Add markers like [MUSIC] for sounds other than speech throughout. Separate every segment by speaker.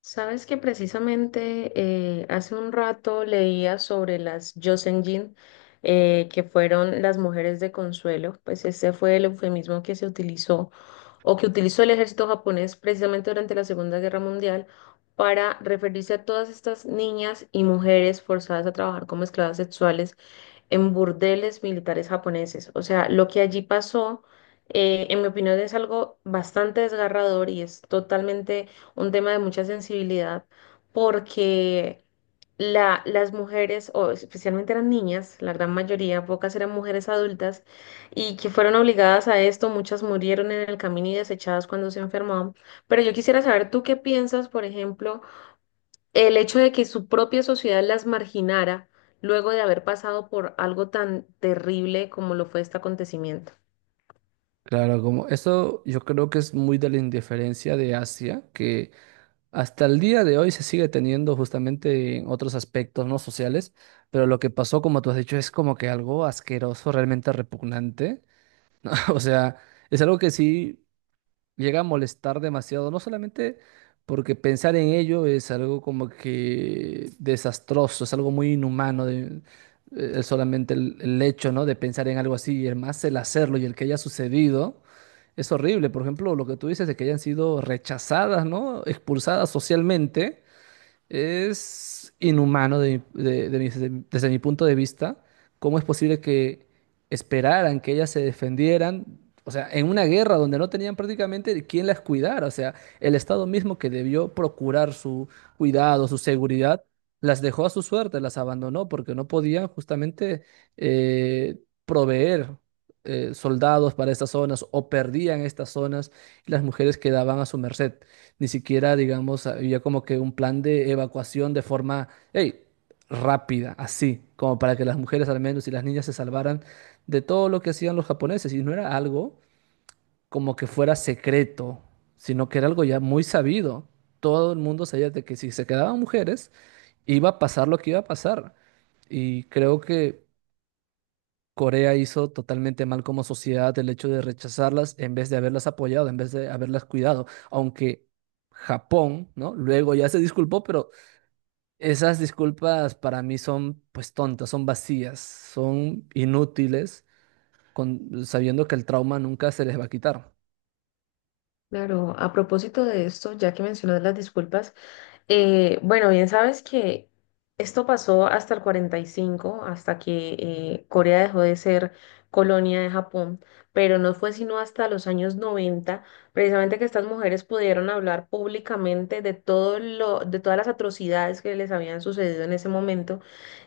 Speaker 1: Sabes que precisamente hace un rato leía sobre las Joseonjin, que fueron las mujeres de consuelo. Pues ese fue el eufemismo que se utilizó o que utilizó el ejército japonés precisamente durante la Segunda Guerra Mundial para referirse a todas estas niñas y mujeres forzadas a trabajar como esclavas sexuales en burdeles militares japoneses. O sea, lo que allí pasó, en mi opinión, es algo bastante desgarrador y es totalmente un tema de mucha sensibilidad, porque las mujeres, o especialmente eran niñas, la gran mayoría, pocas eran mujeres adultas, y que fueron obligadas a esto, muchas murieron en el camino y desechadas cuando se enfermaban. Pero yo quisiera saber, ¿tú qué piensas, por ejemplo, el hecho de que su propia sociedad las marginara luego de haber pasado por algo tan terrible como lo fue este acontecimiento?
Speaker 2: Claro, como eso yo creo que es muy de la indiferencia de Asia, que hasta el día de hoy se sigue teniendo justamente en otros aspectos no sociales, pero lo que pasó, como tú has dicho, es como que algo asqueroso, realmente repugnante. [LAUGHS] O sea, es algo que sí llega a molestar demasiado, no solamente porque pensar en ello es algo como que desastroso, es algo muy inhumano, solamente el hecho, ¿no? de pensar en algo así, y el más el hacerlo y el que haya sucedido, es horrible. Por ejemplo, lo que tú dices de que hayan sido rechazadas, ¿no? Expulsadas socialmente. Es inhumano de mi- desde desde mi punto de vista. ¿Cómo es posible que esperaran que ellas se defendieran? O sea, en una guerra donde no tenían prácticamente quién las cuidara. O sea, el Estado mismo que debió procurar su cuidado, su seguridad, las dejó a su suerte, las abandonó porque no podían justamente eh, proveer soldados para estas zonas o perdían estas zonas y las mujeres quedaban a su merced. Ni siquiera, digamos, había como que un plan de evacuación de forma, hey, rápida, así, como para que las mujeres al menos y las niñas se salvaran de todo lo que hacían los japoneses. Y no era algo como que fuera secreto, sino que era algo ya muy sabido. Todo el mundo sabía de que si se quedaban mujeres, iba a pasar lo que iba a pasar. Y creo que Corea hizo totalmente mal como sociedad el hecho de rechazarlas en vez de haberlas apoyado, en vez de haberlas cuidado, aunque Japón, ¿no? Luego ya se disculpó, pero esas disculpas para mí son pues tontas, son vacías, son inútiles, sabiendo que el trauma nunca se les va a quitar.
Speaker 1: Claro, a propósito de esto, ya que mencionas las disculpas, bueno, bien sabes que esto pasó hasta el 45, hasta que Corea dejó de ser colonia de Japón, pero no fue sino hasta los años 90 precisamente que estas mujeres pudieron hablar públicamente de todo lo, de todas las atrocidades que les habían sucedido en ese momento.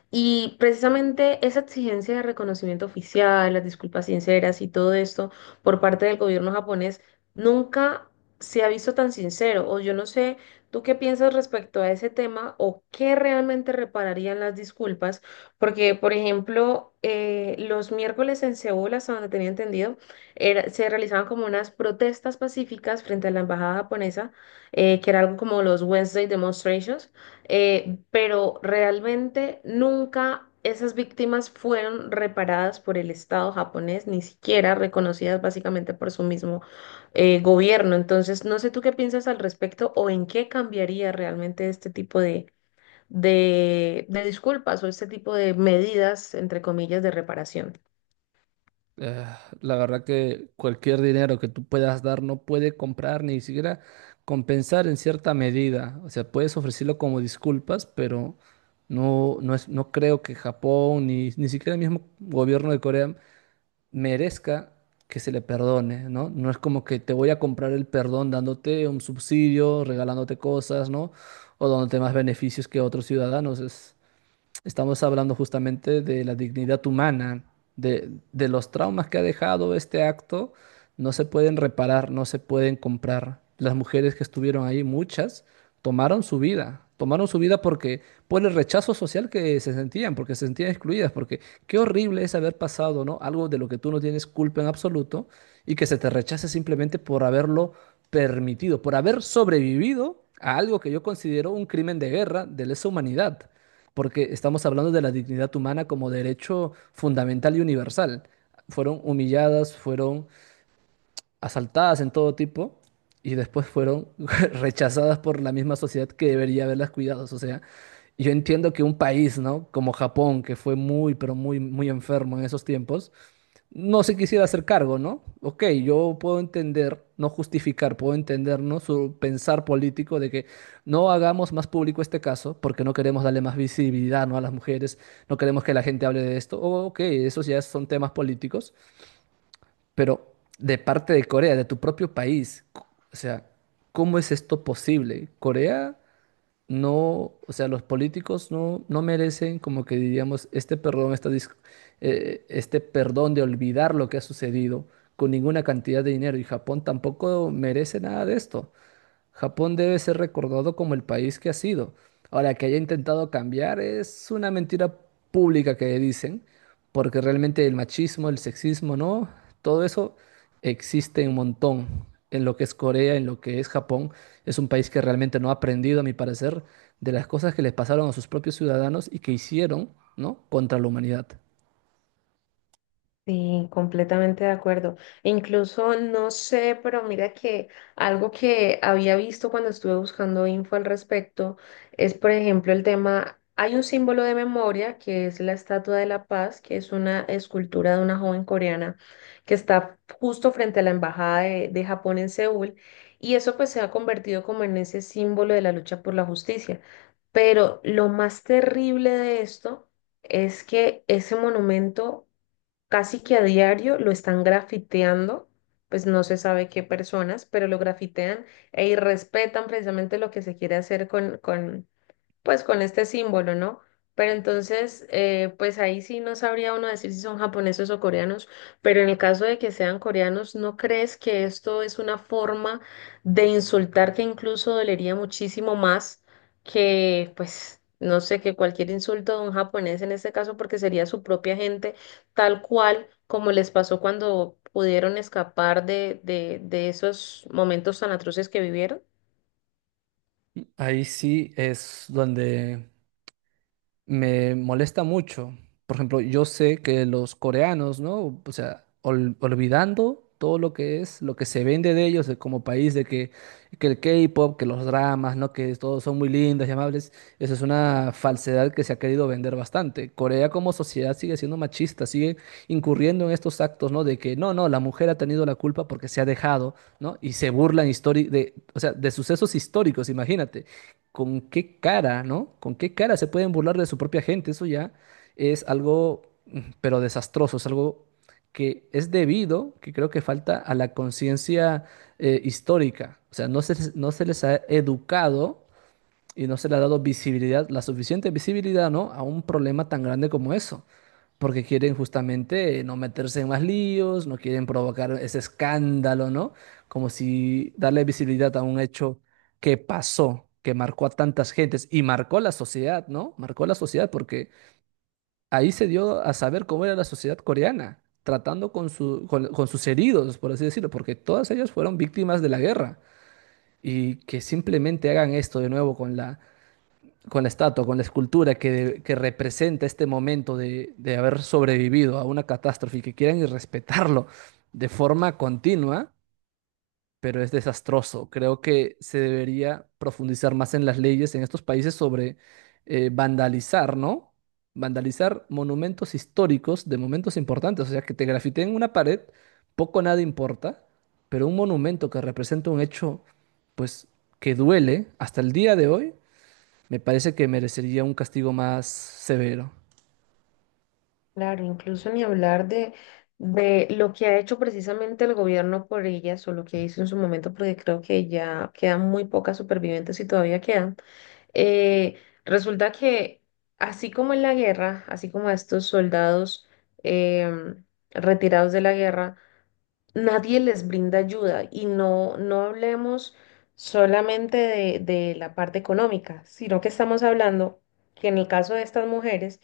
Speaker 1: Y precisamente esa exigencia de reconocimiento oficial, las disculpas sinceras y todo esto por parte del gobierno japonés nunca se ha visto tan sincero. O yo no sé, ¿tú qué piensas respecto a ese tema o qué realmente repararían las disculpas? Porque, por ejemplo, los miércoles en Seúl, hasta donde tenía entendido, se realizaban como unas protestas pacíficas frente a la embajada japonesa, que era algo como los Wednesday Demonstrations, pero realmente nunca esas víctimas fueron reparadas por el Estado japonés, ni siquiera reconocidas básicamente por su mismo gobierno. Entonces, no sé tú qué piensas al respecto o en qué cambiaría realmente este tipo de disculpas o este tipo de medidas, entre comillas, de reparación.
Speaker 2: Eh, la verdad que cualquier dinero que tú puedas dar no puede comprar ni siquiera compensar en cierta medida. O sea, puedes ofrecerlo como disculpas, pero no, no es, no creo que Japón ni siquiera el mismo gobierno de Corea merezca que se le perdone, ¿no? No es como que te voy a comprar el perdón dándote un subsidio, regalándote cosas, ¿no? O dándote más beneficios que otros ciudadanos. Estamos hablando justamente de la dignidad humana, de los traumas que ha dejado este acto, no se pueden reparar, no se pueden comprar. Las mujeres que estuvieron ahí, muchas, tomaron su vida porque por el rechazo social que se sentían, porque se sentían excluidas, porque qué horrible es haber pasado, ¿no? Algo de lo que tú no tienes culpa en absoluto y que se te rechace simplemente por haberlo permitido, por haber sobrevivido a algo que yo considero un crimen de guerra de lesa humanidad porque estamos hablando de la dignidad humana como derecho fundamental y universal. Fueron humilladas, fueron asaltadas en todo tipo y después fueron [LAUGHS] rechazadas por la misma sociedad que debería haberlas cuidado. O sea, yo entiendo que un país, ¿no? Como Japón, que fue muy, pero muy, muy enfermo en esos tiempos, no se quisiera hacer cargo, ¿no? Ok, yo puedo entender, no justificar, puedo entender, ¿no? Su pensar político de que no hagamos más público este caso porque no queremos darle más visibilidad, ¿no? A las mujeres, no queremos que la gente hable de esto. Oh, ok, esos ya son temas políticos, pero de parte de Corea, de tu propio país, o sea, ¿cómo es esto posible? Corea no, o sea, los políticos no merecen como que diríamos este perdón, este perdón de olvidar lo que ha sucedido con ninguna cantidad de dinero y Japón tampoco merece nada de esto. Japón debe ser recordado como el país que ha sido. Ahora, que haya intentado cambiar es una mentira pública que dicen, porque realmente el machismo, el sexismo, ¿no? Todo eso existe un montón en lo que es Corea, en lo que es Japón. Es un país que realmente no ha aprendido, a mi parecer, de las cosas que les pasaron a sus propios ciudadanos y que hicieron, ¿no? Contra la humanidad.
Speaker 1: Sí, completamente de acuerdo. E incluso no sé, pero mira que algo que había visto cuando estuve buscando info al respecto es, por ejemplo, el tema, hay un símbolo de memoria que es la Estatua de la Paz, que es una escultura de una joven coreana que está justo frente a la Embajada de Japón en Seúl, y eso pues se ha convertido como en ese símbolo de la lucha por la justicia. Pero lo más terrible de esto es que ese monumento casi que a diario lo están grafiteando. Pues no se sabe qué personas, pero lo grafitean e irrespetan precisamente lo que se quiere hacer pues con este símbolo, ¿no? Pero entonces, pues ahí sí no sabría uno decir si son japoneses o coreanos, pero en el caso de que sean coreanos, ¿no crees que esto es una forma de insultar que incluso dolería muchísimo más que, pues, no sé, que cualquier insulto de un japonés en este caso, porque sería su propia gente, tal cual como les pasó cuando pudieron escapar de esos momentos tan atroces que vivieron?
Speaker 2: Ahí sí es donde me molesta mucho. Por ejemplo, yo sé que los coreanos, ¿no? O sea, olvidando todo lo que es, lo que se vende de ellos como país, que el K-pop, que los dramas, ¿no? Que todos son muy lindos y amables. Esa es una falsedad que se ha querido vender bastante. Corea como sociedad sigue siendo machista, sigue incurriendo en estos actos, ¿no? De que no, no, la mujer ha tenido la culpa porque se ha dejado, ¿no? Y se burlan o sea, de sucesos históricos, imagínate con qué cara, ¿no? Con qué cara se pueden burlar de su propia gente. Eso ya es algo, pero desastroso, es algo que es debido, que creo que falta a la conciencia histórica. O sea, no se les ha educado y no se le ha dado visibilidad, la suficiente visibilidad, ¿no? A un problema tan grande como eso, porque quieren justamente no meterse en más líos, no quieren provocar ese escándalo, ¿no? Como si darle visibilidad a un hecho que pasó, que marcó a tantas gentes y marcó la sociedad, ¿no? Marcó la sociedad porque ahí se dio a saber cómo era la sociedad coreana, tratando con su- con sus heridos, por así decirlo, porque todas ellas fueron víctimas de la guerra y que simplemente hagan esto de nuevo con la estatua, con la escultura que representa este momento de haber sobrevivido a una catástrofe y que quieran irrespetarlo de forma continua, pero es desastroso. Creo que se debería profundizar más en las leyes en estos países sobre vandalizar, ¿no? Vandalizar monumentos históricos de momentos importantes. O sea, que te grafiteen una pared, poco o nada importa, pero un monumento que representa un hecho, pues, que duele hasta el día de hoy me parece que merecería un castigo más severo.
Speaker 1: Claro, incluso ni hablar de lo que ha hecho precisamente el gobierno por ellas o lo que hizo en su momento, porque creo que ya quedan muy pocas supervivientes y todavía quedan. Eh, resulta que así como en la guerra, así como a estos soldados em, retirados de la guerra, nadie les brinda ayuda, y no, no hablemos solamente de la parte económica, sino que estamos hablando que en el caso de estas mujeres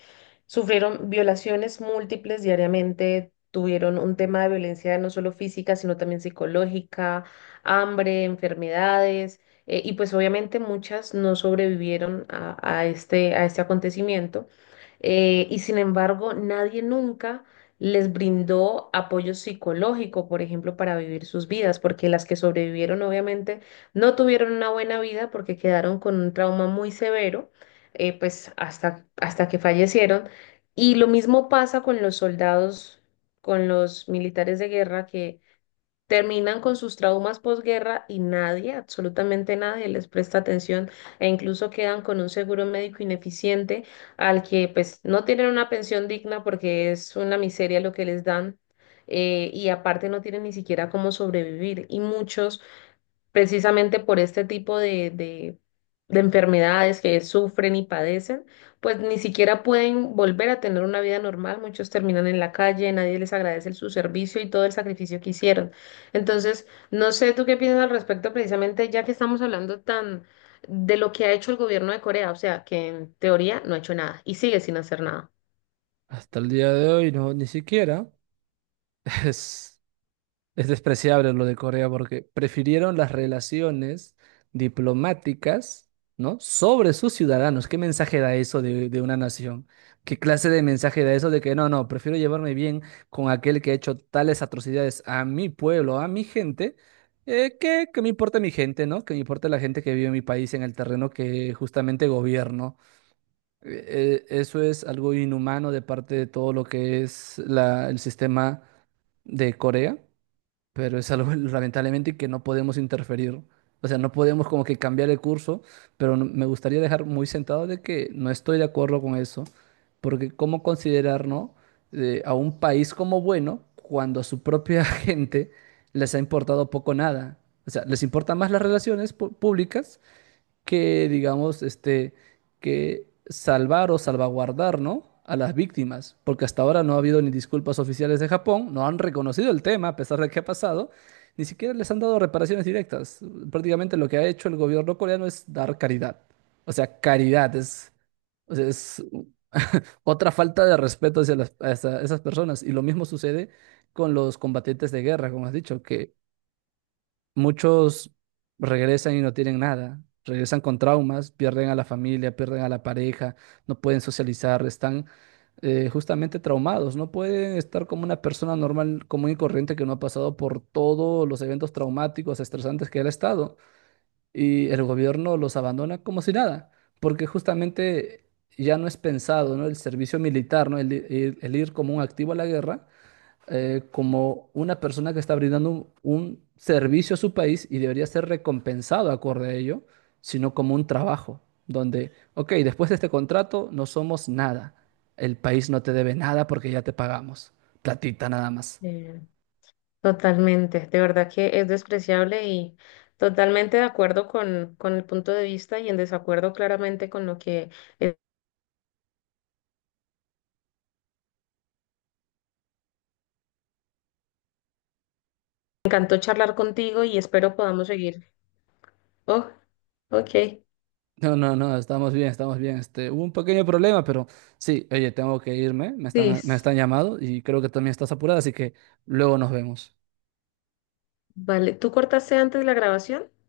Speaker 1: sufrieron violaciones múltiples diariamente, tuvieron un tema de violencia no solo física, sino también psicológica, hambre, enfermedades, y pues obviamente muchas no sobrevivieron a este acontecimiento. Y sin embargo, nadie nunca les brindó apoyo psicológico, por ejemplo, para vivir sus vidas, porque las que sobrevivieron obviamente no tuvieron una buena vida porque quedaron con un trauma muy severo, pues hasta, hasta que fallecieron. Y lo mismo pasa con los soldados, con los militares de guerra que terminan con sus traumas posguerra, y nadie, absolutamente nadie, les presta atención e incluso quedan con un seguro médico ineficiente, al que pues no tienen una pensión digna porque es una miseria lo que les dan, y aparte no tienen ni siquiera cómo sobrevivir, y muchos precisamente por este tipo de enfermedades que sufren y padecen, pues ni siquiera pueden volver a tener una vida normal. Muchos terminan en la calle, nadie les agradece su servicio y todo el sacrificio que hicieron. Entonces, no sé tú qué piensas al respecto, precisamente ya que estamos hablando tan de lo que ha hecho el gobierno de Corea, o sea, que en teoría no ha hecho nada y sigue sin hacer nada.
Speaker 2: Hasta el día de hoy, no, ni siquiera. [LAUGHS] Es, es despreciable lo de Corea porque prefirieron las relaciones diplomáticas, ¿no? Sobre sus ciudadanos. ¿Qué mensaje da eso de una nación? ¿Qué clase de mensaje da eso de que no, no, prefiero llevarme bien con aquel que ha hecho tales atrocidades a mi pueblo, a mi gente? Que me importa mi gente, ¿no? Que me importa la gente que vive en mi país, en el terreno que justamente gobierno. Eso es algo inhumano de parte de todo lo que es el sistema de Corea, pero es algo [LAUGHS] lamentablemente que no podemos interferir. O sea, no podemos como que cambiar el curso, pero me gustaría dejar muy sentado de que no estoy de acuerdo con eso, porque ¿cómo considerar, no, a un país como bueno cuando a su propia [LAUGHS] gente les ha importado poco o nada? O sea, les importan más las relaciones públicas que, digamos, que salvar o salvaguardar, ¿no? A las víctimas, porque hasta ahora no ha habido ni disculpas oficiales de Japón, no han reconocido el tema a pesar de que ha pasado, ni siquiera les han dado reparaciones directas. Prácticamente lo que ha hecho el gobierno coreano es dar caridad. O sea, es [LAUGHS] otra falta de respeto hacia, hacia esas personas. Y lo mismo sucede con los combatientes de guerra, como has dicho, que muchos regresan y no tienen nada, regresan con traumas, pierden a la familia, pierden a la pareja, no pueden socializar, están justamente traumados, no pueden estar como una persona normal, común y corriente que no ha pasado por todos los eventos traumáticos, estresantes que él ha estado. Y el gobierno los abandona como si nada, porque justamente ya no es pensado, ¿no? El servicio militar, ¿no? El ir como un activo a la guerra como una persona que está brindando un servicio a su país y debería ser recompensado acorde a ello, sino como un trabajo, donde, ok, después de este contrato no somos nada. El país no te debe nada porque ya te pagamos. Platita nada más.
Speaker 1: Totalmente, de verdad que es despreciable y totalmente de acuerdo con el punto de vista y en desacuerdo claramente con lo que eh, me encantó charlar contigo y espero podamos seguir. Oh, ok.
Speaker 2: No, no, no, estamos bien, estamos bien. Hubo un pequeño problema, pero sí, oye, tengo que irme, me están, me
Speaker 1: Liz,
Speaker 2: están llamando y creo que también estás apurada, así que luego nos vemos.
Speaker 1: vale, ¿tú cortaste antes la grabación?